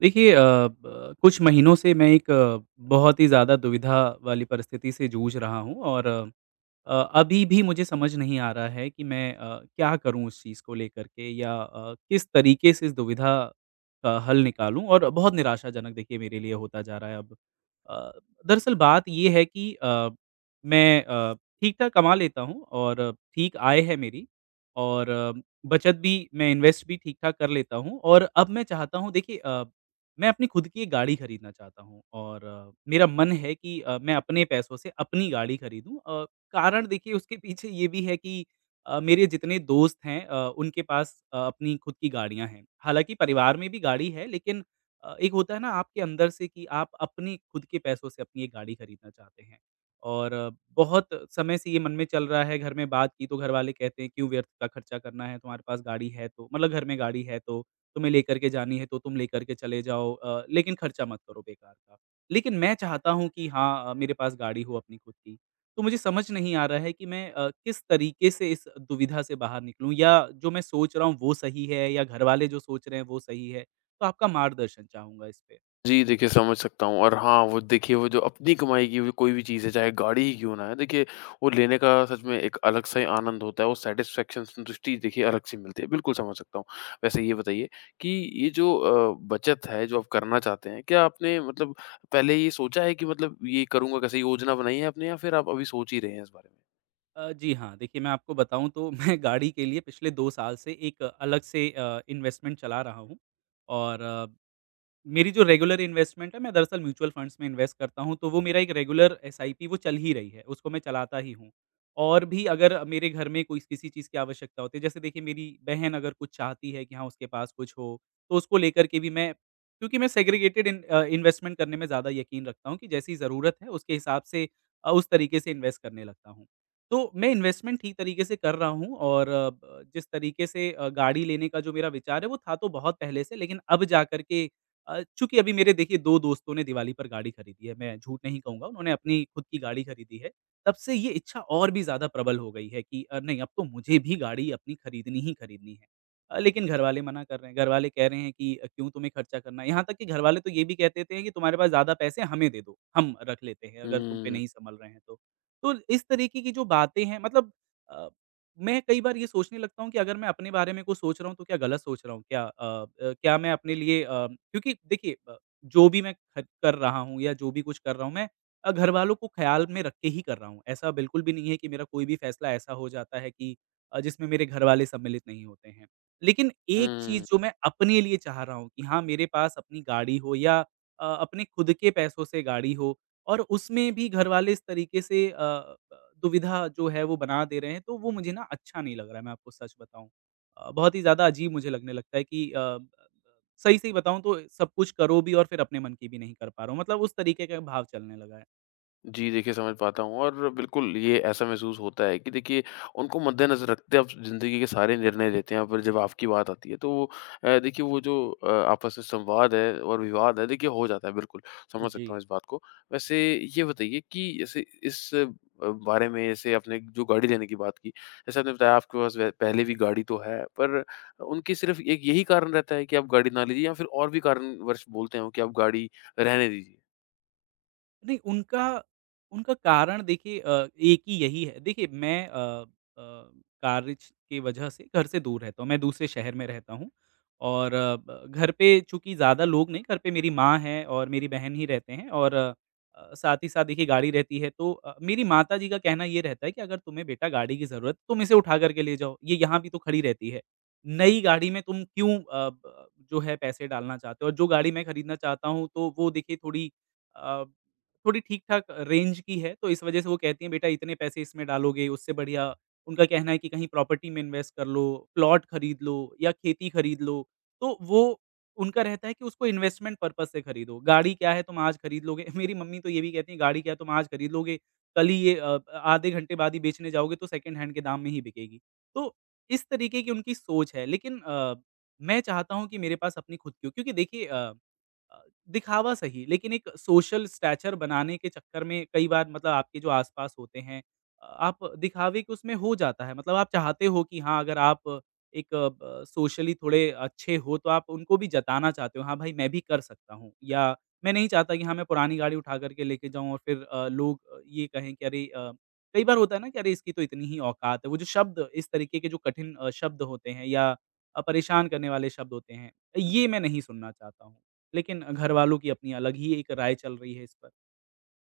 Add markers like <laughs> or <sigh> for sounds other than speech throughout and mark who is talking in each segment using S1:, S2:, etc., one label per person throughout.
S1: देखिए अ, ब कुछ महीनों से मैं एक बहुत ही ज़्यादा दुविधा वाली परिस्थिति से जूझ रहा हूँ और अभी भी मुझे समझ नहीं आ रहा है कि मैं क्या करूँ उस चीज़ को लेकर के या किस तरीके से इस दुविधा का हल निकालूँ और बहुत निराशाजनक देखिए मेरे लिए होता जा रहा है अब। अ, दरअसल बात ये है कि मैं ठीक-ठाक कमा लेता हूँ और ठीक आय है मेरी और बचत भी मैं इन्वेस्ट भी ठीक-ठाक कर लेता हूँ और अब मैं चाहता हूँ देखिए मैं अपनी खुद की एक गाड़ी खरीदना चाहता हूँ और मेरा मन है कि मैं अपने पैसों से अपनी गाड़ी खरीदूँ कारण देखिए उसके पीछे ये भी है कि मेरे जितने दोस्त हैं उनके पास अपनी खुद की गाड़ियाँ हैं। हालाँकि परिवार में भी गाड़ी है लेकिन एक होता है ना आपके अंदर से कि आप अपने खुद के पैसों से अपनी एक गाड़ी खरीदना चाहते हैं। और बहुत समय से ये मन में चल रहा है, घर में बात की तो घर वाले कहते हैं क्यों व्यर्थ का खर्चा करना है, तुम्हारे पास गाड़ी है तो मतलब घर में गाड़ी है तो तुम्हें लेकर के जानी है तो तुम लेकर के चले जाओ लेकिन खर्चा मत करो बेकार का। लेकिन मैं चाहता हूँ कि हाँ मेरे पास गाड़ी हो अपनी खुद की। तो मुझे समझ नहीं आ रहा है कि मैं किस तरीके से इस दुविधा से बाहर निकलूँ या जो मैं सोच रहा हूँ वो सही है या घरवाले जो सोच रहे हैं वो सही है? तो आपका मार्गदर्शन चाहूँगा इस पे।
S2: जी, देखिए समझ सकता हूँ। और हाँ, वो देखिए वो जो अपनी कमाई की हुई कोई भी चीज़ है, चाहे गाड़ी ही क्यों ना है, देखिए वो लेने का सच में एक अलग-सा ही आनंद होता है। वो सैटिस्फैक्शन, संतुष्टि देखिए अलग-सी मिलती है। बिल्कुल समझ सकता हूँ। वैसे ये बताइए कि ये जो बचत है, जो आप करना चाहते हैं, क्या आपने मतलब पहले ये सोचा है कि मतलब ये करूँगा कैसे, योजना बनाई है आपने या फिर आप अभी सोच ही रहे हैं इस बारे में?
S1: जी हाँ, देखिए मैं आपको बताऊँ तो <laughs> मैं गाड़ी के लिए पिछले 2 साल से एक अलग से इन्वेस्टमेंट चला रहा हूँ और मेरी जो रेगुलर इन्वेस्टमेंट है, मैं दरअसल म्यूचुअल फंड्स में इन्वेस्ट करता हूँ, तो वो मेरा एक रेगुलर एसआईपी वो चल ही रही है, उसको मैं चलाता ही हूँ। और भी अगर मेरे घर में कोई किसी चीज़ की आवश्यकता होती है, जैसे देखिए मेरी बहन अगर कुछ चाहती है कि हाँ, उसके पास कुछ हो, तो उसको लेकर के भी मैं क्योंकि मैं सेग्रीगेटेड इन इन्वेस्टमेंट करने में ज़्यादा यकीन रखता हूँ कि जैसी ज़रूरत है, उसके हिसाब से उस तरीके से इन्वेस्ट करने लगता हूँ। तो मैं इन्वेस्टमेंट ठीक तरीके से कर रहा हूँ और अ, ब जिस तरीके से गाड़ी लेने का जो मेरा विचार है, वो था तो बहुत पहले से, लेकिन अब जा कर के चूँकि अभी मेरे देखिए 2 दोस्तों ने दिवाली पर गाड़ी खरीदी है, मैं झूठ नहीं कहूँगा, उन्होंने अपनी खुद की गाड़ी खरीदी है। तब से ये इच्छा और भी ज़्यादा प्रबल हो गई है कि नहीं अब तो मुझे भी गाड़ी अपनी खरीदनी ही खरीदनी है। लेकिन घरवाले मना कर रहे हैं, घरवाले कह रहे हैं कि क्यों तुम्हें खर्चा करना है? यहाँ तक कि घरवाले तो ये भी कह देते हैं कि तुम्हारे पास ज़्यादा पैसे हमें दे दो, हम रख लेते हैं अगर तुम पे
S2: हुँ,
S1: नहीं सँभल रहे हैं तो। तो इस तरीके की जो बातें हैं मतलब अ, मैं कई बार ये सोचने लगता हूँ कि अगर मैं अपने बारे में कुछ सोच रहा हूँ तो क्या गलत सोच रहा हूँ? क्या क्या मैं अपने लिए क्योंकि देखिए जो भी मैं ख कर रहा हूँ या जो भी कुछ कर रहा हूँ मैं घरवालों को ख़्याल में रख के ही कर रहा हूँ। ऐसा बिल्कुल भी नहीं है कि मेरा कोई भी फ़ैसला ऐसा हो जाता है कि जिसमें मेरे घरवाले सम्मिलित नहीं होते हैं। लेकिन एक चीज़
S2: हुँ।
S1: जो मैं अपने लिए चाह रहा हूँ कि हाँ, मेरे पास अपनी गाड़ी हो या अपने खुद के पैसों से गाड़ी हो और उसमें भी घरवाले इस तरीके से दुविधा जो है वो बना दे रहे हैं, तो वो मुझे ना अच्छा नहीं लग रहा है, मैं आपको सच बताऊँ। बहुत ही ज़्यादा अजीब मुझे लगने लगता है कि अ, ब सही-सही बताऊँ तो सब कुछ करो भी और फिर अपने मन की भी नहीं कर पा रहा हूँ। मतलब उस तरीके का भाव चलने लगा है।
S2: जी, देखिए समझ पाता हूँ। और बिल्कुल ये ऐसा महसूस होता है कि देखिए उनको मद्देनज़र रखते आप ज़िंदगी के सारे निर्णय लेते हैं, पर जब आपकी बात आती है तो वो देखिए वो जो आपस में संवाद है और विवाद है देखिए हो जाता है बिल्कुल, समझ
S1: जी।
S2: सकता हूँ इस बात को। वैसे ये बताइए कि जैसे इस बारे में, जैसे आपने जो गाड़ी लेने की बात की, जैसे आपने बताया आपके पास व पहले भी गाड़ी तो है, पर उनकी सिर्फ़ एक यही कारण रहता है कि आप गाड़ी ना लीजिए, या फिर और भी कारणवश बोलते हो कि आप गाड़ी रहने दीजिए?
S1: नहीं, उनका उनका कारण देखिए एक ही यही है। देखिए मैं कार्य की वजह से घर से दूर रहता हूँ, मैं दूसरे शहर में रहता हूँ और अ, ब घर पे चूँकि ज़्यादा लोग नहीं, घर पे मेरी माँ है और मेरी बहन ही रहते हैं और साथ ही साथ देखिए गाड़ी रहती है तो मेरी माताजी का कहना ये रहता है कि अगर तुम्हें बेटा गाड़ी की ज़रूरत, तुम इसे उठा कर के ले जाओ, ये यहाँ भी तो खड़ी रहती है। नई गाड़ी में तुम क्यों अ, ब जो है पैसे डालना चाहते हो और जो गाड़ी मैं खरीदना चाहता हूँ तो वो देखिए अ, थोड़ी ठीक-ठाक रेंज की है, तो इस वजह से वो कहती हैं बेटा इतने पैसे इसमें डालोगे, उससे बढ़िया उनका कहना है कि कहीं प्रॉपर्टी में इन्वेस्ट कर लो, प्लॉट खरीद लो या खेती खरीद लो। तो वो उनका रहता है कि उसको इन्वेस्टमेंट पर्पज़ से खरीदो। गाड़ी क्या है तुम आज खरीद लोगे <laughs> मेरी मम्मी तो ये भी कहती हैं गाड़ी क्या है तुम आज खरीद लोगे, कल ही ये आधे घंटे बाद ही बेचने जाओगे तो सेकंड हैंड के दाम में ही बिकेगी। तो इस तरीके की उनकी सोच है लेकिन मैं चाहता हूँ कि मेरे पास अपनी खुद की हो क्योंकि देखिए अ, दिखावा सही लेकिन एक सोशल स्टैचर बनाने के चक्कर में कई बार मतलब आपके जो आसपास होते हैं आप दिखावे के उसमें हो जाता है मतलब आप चाहते हो कि हाँ अगर आप एक सोशली थोड़े अच्छे हो तो आप उनको भी जताना चाहते हो हाँ भाई मैं भी कर सकता हूँ या मैं नहीं चाहता कि हाँ मैं पुरानी गाड़ी उठा करके लेके जाऊँ और फिर लोग ये कहें कि अरे कई बार होता है ना कि अरे इसकी तो इतनी ही औकात है वो जो शब्द इस तरीके के जो कठिन शब्द होते हैं या परेशान करने वाले शब्द होते हैं ये मैं नहीं सुनना चाहता हूँ लेकिन घर वालों की अपनी अलग ही एक राय चल रही है इस पर।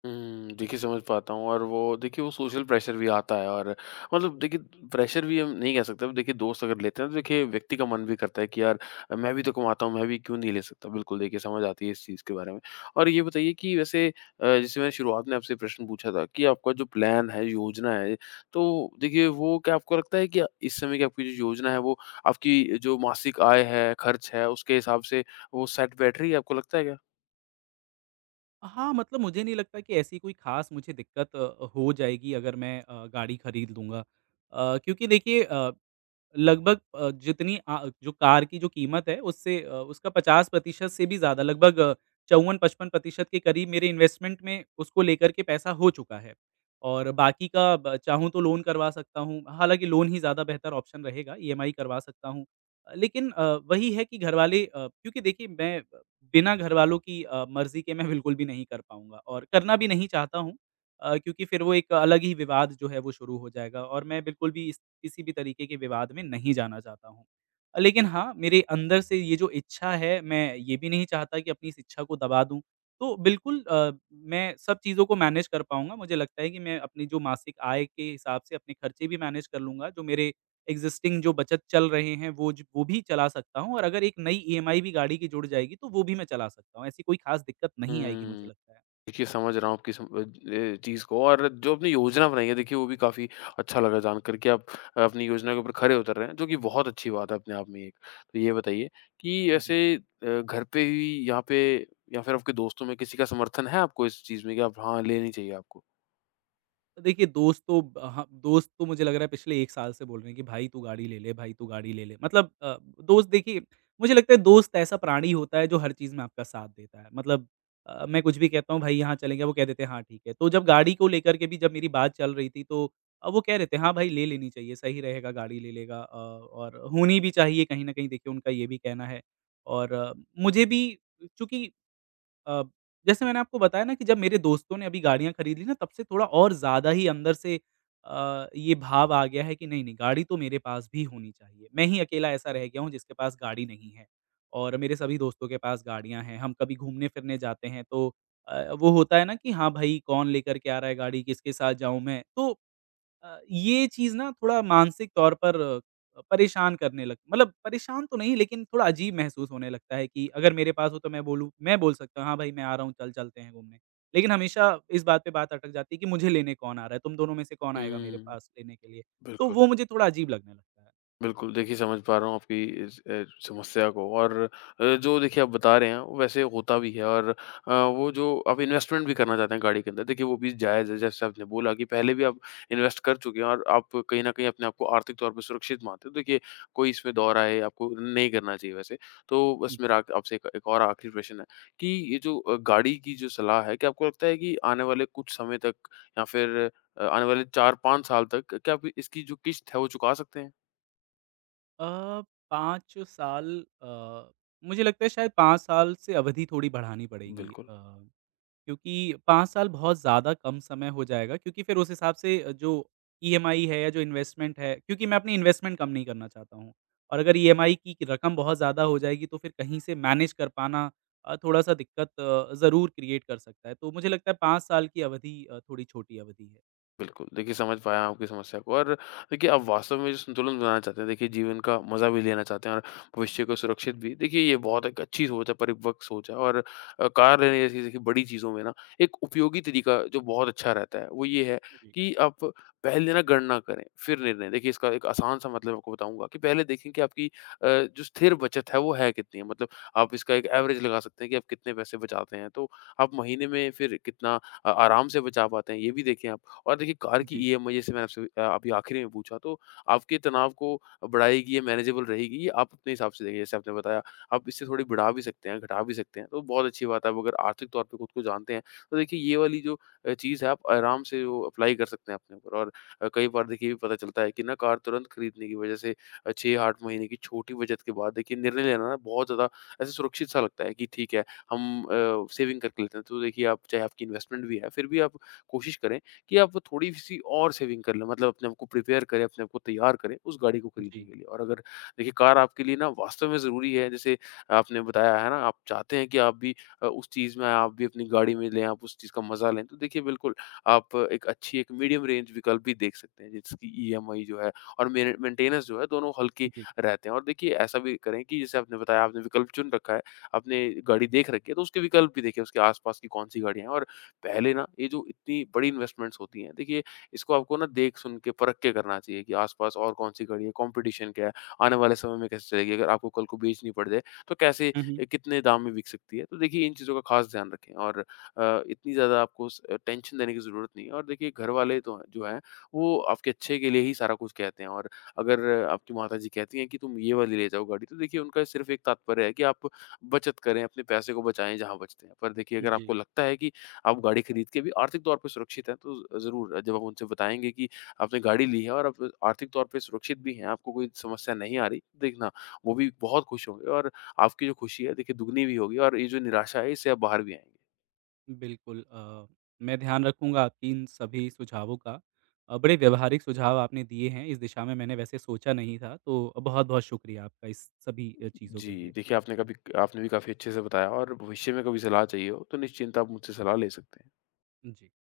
S2: हुँ, देखिए समझ पाता हूँ। और वो देखिए वो सोशल प्रेशर भी आता है। और मतलब देखिए प्रेशर भी हम नहीं कह सकते, देखिए दोस्त अगर लेते हैं तो देखिए व्यक्ति का मन भी करता है कि यार मैं भी तो कमाता हूँ, मैं भी क्यों नहीं ले सकता? बिल्कुल देखिए समझ आती है इस चीज़ के बारे में। और ये बताइए कि वैसे जैसे मैंने शुरुआत में आपसे प्रश्न पूछा था कि आपका जो प्लान है, योजना है, तो देखिए वो क्या आपको लगता है कि इस समय की आपकी जो योजना है वो आपकी जो मासिक आय है, खर्च है, उसके हिसाब से वो सेट बैठ रही है, आपको लगता है क्या?
S1: हाँ, मतलब मुझे नहीं लगता कि ऐसी कोई ख़ास मुझे दिक्कत हो जाएगी अगर मैं गाड़ी खरीद लूँगा। क्योंकि देखिए लगभग जितनी जो कार की जो कीमत है उससे उसका 50% से भी ज़्यादा लगभग 54-55% के करीब मेरे इन्वेस्टमेंट में उसको लेकर के पैसा हो चुका है। और बाकी का ब चाहूँ तो लोन करवा सकता हूँ, हालाँकि लोन ही ज़्यादा बेहतर ऑप्शन रहेगा, ईएमआई करवा सकता हूँ। लेकिन वही है कि घरवाले क्योंकि देखिए मैं बिना घरवालों की मर्ज़ी के मैं बिल्कुल भी नहीं कर पाऊँगा और करना भी नहीं चाहता हूँ क्योंकि फिर वो एक अलग ही विवाद जो है वो शुरू हो जाएगा और मैं बिल्कुल भी इस किसी भी तरीके के विवाद में नहीं जाना चाहता हूँ। लेकिन हाँ, मेरे अंदर से ये जो इच्छा है, मैं ये भी नहीं चाहता कि अपनी इस इच्छा को दबा दूँ। तो बिल्कुल मैं सब चीज़ों को मैनेज कर पाऊँगा। मुझे लगता है कि मैं अपनी जो मासिक आय के हिसाब से अपने खर्चे भी मैनेज कर लूँगा, जो मेरे एक्सिस्टिंग जो बचत चल रहे हैं, वो भी चला सकता हूँ और अगर एक नई ईएमआई भी गाड़ी की जुड़ जाएगी, तो वो भी मैं चला सकता हूँ। ऐसी कोई ख़ास दिक्कत नहीं आएगी
S2: हुँ।
S1: मुझे लगता है।
S2: देखिए समझ रहा हूँ आपकी चीज़ को। और जो आपने योजना बनाई है देखिए वो भी काफ़ी अच्छा लगा जानकर, कि आप अपनी योजना के ऊपर खरे उतर रहे हैं, जो कि बहुत अच्छी बात है अपने आप में एक। तो ये बताइए कि
S1: जी।
S2: ऐसे घर पे ही, यहाँ पे, या फिर आपके दोस्तों में किसी का समर्थन है आपको इस चीज़ में कि आप हाँ, लेनी चाहिए आपको?
S1: तो देखिए दोस्त तो ब हाँ, दोस्त तो मुझे लग रहा है पिछले 1 साल से बोल रहे हैं कि भाई तू गाड़ी ले ले, भाई तू गाड़ी ले ले। मतलब दोस्त देखिए मुझे लगता है दोस्त ऐसा प्राणी होता है जो हर चीज़ में आपका साथ देता है। मतलब मैं कुछ भी कहता हूँ भाई यहाँ चलेंगे, वो कह देते हैं हाँ ठीक है। तो जब गाड़ी को लेकर के भी जब मेरी बात चल रही थी तो वो कह रहे थे हाँ भाई ले लेनी चाहिए, सही रहेगा गाड़ी ले लेगा और होनी भी चाहिए कहीं न कहीं देखिए उनका ये भी कहना है। और मुझे भी चूँकि अ, जैसे मैंने आपको बताया ना कि जब मेरे दोस्तों ने अभी गाड़ियाँ खरीद ली ना तब से थोड़ा और ज़्यादा ही अंदर से ये भाव आ गया है कि नहीं, नहीं गाड़ी तो मेरे पास भी होनी चाहिए। मैं ही अकेला ऐसा रह गया हूँ जिसके पास गाड़ी नहीं है और मेरे सभी दोस्तों के पास गाड़ियाँ हैं। हम कभी घूमने-फिरने जाते हैं तो वो होता है ना कि हाँ, भाई कौन लेकर के आ रहा है गाड़ी, किसके साथ जाऊँ मैं? तो ये चीज़ ना थोड़ा मानसिक तौर पर परेशान करने लग मतलब परेशान तो नहीं लेकिन थोड़ा अजीब महसूस होने लगता है कि अगर मेरे पास हो तो मैं बोल सकता हूँ, "हाँ भाई, मैं आ रहा हूँ, चल चलते हैं घूमने।" लेकिन हमेशा इस बात पे बात अटक जाती है कि मुझे लेने कौन आ रहा है? तुम दोनों में से कौन आएगा मेरे
S2: हुँ,
S1: पास लेने के लिए? तो
S2: बिल्कुल।
S1: वो मुझे थोड़ा अजीब लगने लगता है।
S2: बिल्कुल, देखिए समझ पा रहा हूँ आपकी इस समस्या को। और जो देखिए आप बता रहे हैं वो वैसे होता भी है। और वो जो आप इन्वेस्टमेंट भी करना चाहते हैं गाड़ी के अंदर, देखिए वो भी जायज़ है। जैसे आपने बोला कि पहले भी आप इन्वेस्ट कर चुके हैं और आप कहीं न कहीं अपने आप को आर्थिक तौर पे सुरक्षित मानते हो। देखिए कोई इसमें दौर आए आपको नहीं करना चाहिए वैसे। तो बस
S1: हुँ।
S2: मेरा आक आपसे एक एक और आखिरी प्रश्न है, कि ये जो गाड़ी की जो सलाह है, क्या आपको लगता है कि आने वाले कुछ समय तक, या फिर आने वाले 4-5 साल तक क्या आप इसकी जो किश्त है वो चुका सकते हैं?
S1: अ, 5 साल अ, मुझे लगता है शायद 5 साल से अवधि थोड़ी बढ़ानी पड़ेगी।
S2: बिल्कुल।
S1: क्योंकि 5 साल बहुत ज़्यादा कम समय हो जाएगा क्योंकि फिर उस हिसाब से जो ईएमआई है या जो इन्वेस्टमेंट है क्योंकि मैं अपनी इन्वेस्टमेंट कम नहीं करना चाहता हूँ और अगर ईएमआई की रकम बहुत ज़्यादा हो जाएगी तो फिर कहीं से मैनेज कर पाना थोड़ा-सा दिक्कत ज़रूर क्रिएट कर सकता है। तो मुझे लगता है 5 साल की अवधि थोड़ी छोटी अवधि है।
S2: बिल्कुल, देखिए समझ पाया आपकी समस्या को। और देखिए आप वास्तव में जो संतुलन बनाना चाहते हैं, देखिए जीवन का मज़ा भी लेना चाहते हैं और भविष्य को सुरक्षित भी। देखिए ये बहुत एक अच्छी सोच है, परिपक्व सोच है। और कार लेने जैसी देखिए बड़ी चीज़ों में ना एक उपयोगी तरीका जो बहुत अच्छा रहता है, वो ये है
S1: जी।
S2: कि आप पहले ना गणना करें, फिर निर्णय। देखिए इसका एक आसान सा मतलब आपको बताऊँगा, कि पहले देखें कि आपकी जो स्थिर बचत है वो है कितनी है। मतलब आप इसका एक एवरेज लगा सकते हैं कि आप कितने पैसे बचाते हैं, तो आप महीने में फिर कितना आराम से बचा पाते हैं, ये भी देखें आप। और देखिए कार की
S1: जी,
S2: ईएमआई, जैसे मैंने आपसे अभी आखिरी में पूछा, तो आपके तनाव को बढ़ाएगी या मैनेजेबल रहेगी, ये आप अपने हिसाब से देखिए। जैसे आपने बताया आप इससे थोड़ी बढ़ा भी सकते हैं, घटा भी सकते हैं, तो बहुत अच्छी बात है। आप अगर आर्थिक तौर पे खुद को जानते हैं, तो देखिए ये वाली जो चीज़ है आप आराम से वो अप्लाई कर सकते हैं अपने ऊपर। और कई बार देखिए ये भी पता चलता है कि ना, कार तुरंत खरीदने की वजह से 6-8 महीने की छोटी बचत के बाद देखिए निर्णय लेना ना बहुत ज़्यादा ऐसे सुरक्षित सा लगता है, कि ठीक है हम सेविंग करके लेते हैं। तो देखिए, आप चाहे आपकी इन्वेस्टमेंट भी है, फिर भी आप कोशिश करें कि आप थोड़ी सी और सेविंग कर लें, मतलब अपने आप को प्रिपेयर करें, अपने आप को तैयार करें उस गाड़ी को खरीदने
S1: जी,
S2: के लिए। और अगर देखिए कार आपके लिए ना वास्तव में ज़रूरी है, जैसे आपने बताया है ना आप चाहते हैं कि आप भी उस चीज़ में आप भी अपनी गाड़ी में लें, आप उस चीज़ का मज़ा लें। तो देखिए बिल्कुल आप एक अच्छी एक मीडियम रेंज विकल्प भी देख सकते हैं, जिसकी ईएमआई जो है और मेन मेंटेनेंस जो है, दोनों हल्के
S1: जी।
S2: रहते हैं। और देखिए ऐसा भी करें कि जैसे आपने बताया आपने विकल्प चुन रखा है, आपने गाड़ी देख रखी है, तो उसके विकल्प भी देखें, उसके आस-पास की कौन-सी गाड़ियाँ हैं। और पहले ना, ये जो इतनी बड़ी इन्वेस्टमेंट्स होती हैं, देखिए इसको आपको ना देख सुन के परख के करना चाहिए कि आसपास और कौन सी गाड़ी है, कंपटीशन क्या है, आने वाले समय में कैसे चलेगी, अगर आपको कल को बेचनी पड़ जाए तो कैसे
S1: हुँ, हुँ।
S2: कितने दाम में बिक सकती है। तो देखिए इन चीज़ों का खास ध्यान रखें। और इतनी ज़्यादा आपको स टेंशन देने की ज़रूरत नहीं है। और देखिए घर वाले तो हैं, जो हैं वो आपके अच्छे के लिए ही सारा कुछ कहते हैं। और अगर आपकी माताजी कहती हैं कि तुम ये वाली ले जाओ गाड़ी, तो देखिए उनका सिर्फ़ एक तात्पर्य है कि आप बचत करें, अपने पैसे को बचाएँ जहाँ बचते हैं। पर देखिए, अगर आपको
S1: जी।
S2: लगता है कि आप गाड़ी खरीद के भी आर्थिक तौर पे सुरक्षित हैं, तो ज़रूर जब आप उनसे बताएँगे कि आपने गाड़ी ली है और आप आर्थिक तौर पे सुरक्षित भी हैं, आपको कोई समस्या नहीं आ रही, देखना वो भी बहुत खुश होंगे, और आपकी जो खुशी है देखिए दुगनी भी होगी, और ये जो निराशा है इससे आप बाहर भी आएँगे।
S1: बिल्कुल मैं ध्यान रखूँगा आपकी इन सभी सुझावों का। बड़े व्यावहारिक सुझाव आपने दिए हैं, इस दिशा में मैंने वैसे सोचा नहीं था, तो बहुत-बहुत शुक्रिया आपका इस सभी चीज़ों के
S2: जी,
S1: लिए।
S2: देखिए आपने कभी आपने भी काफ़ी अच्छे से बताया। और भविष्य में कभी सलाह चाहिए हो, तो निश्चिंत आप मुझसे सलाह ले सकते हैं।
S1: जी।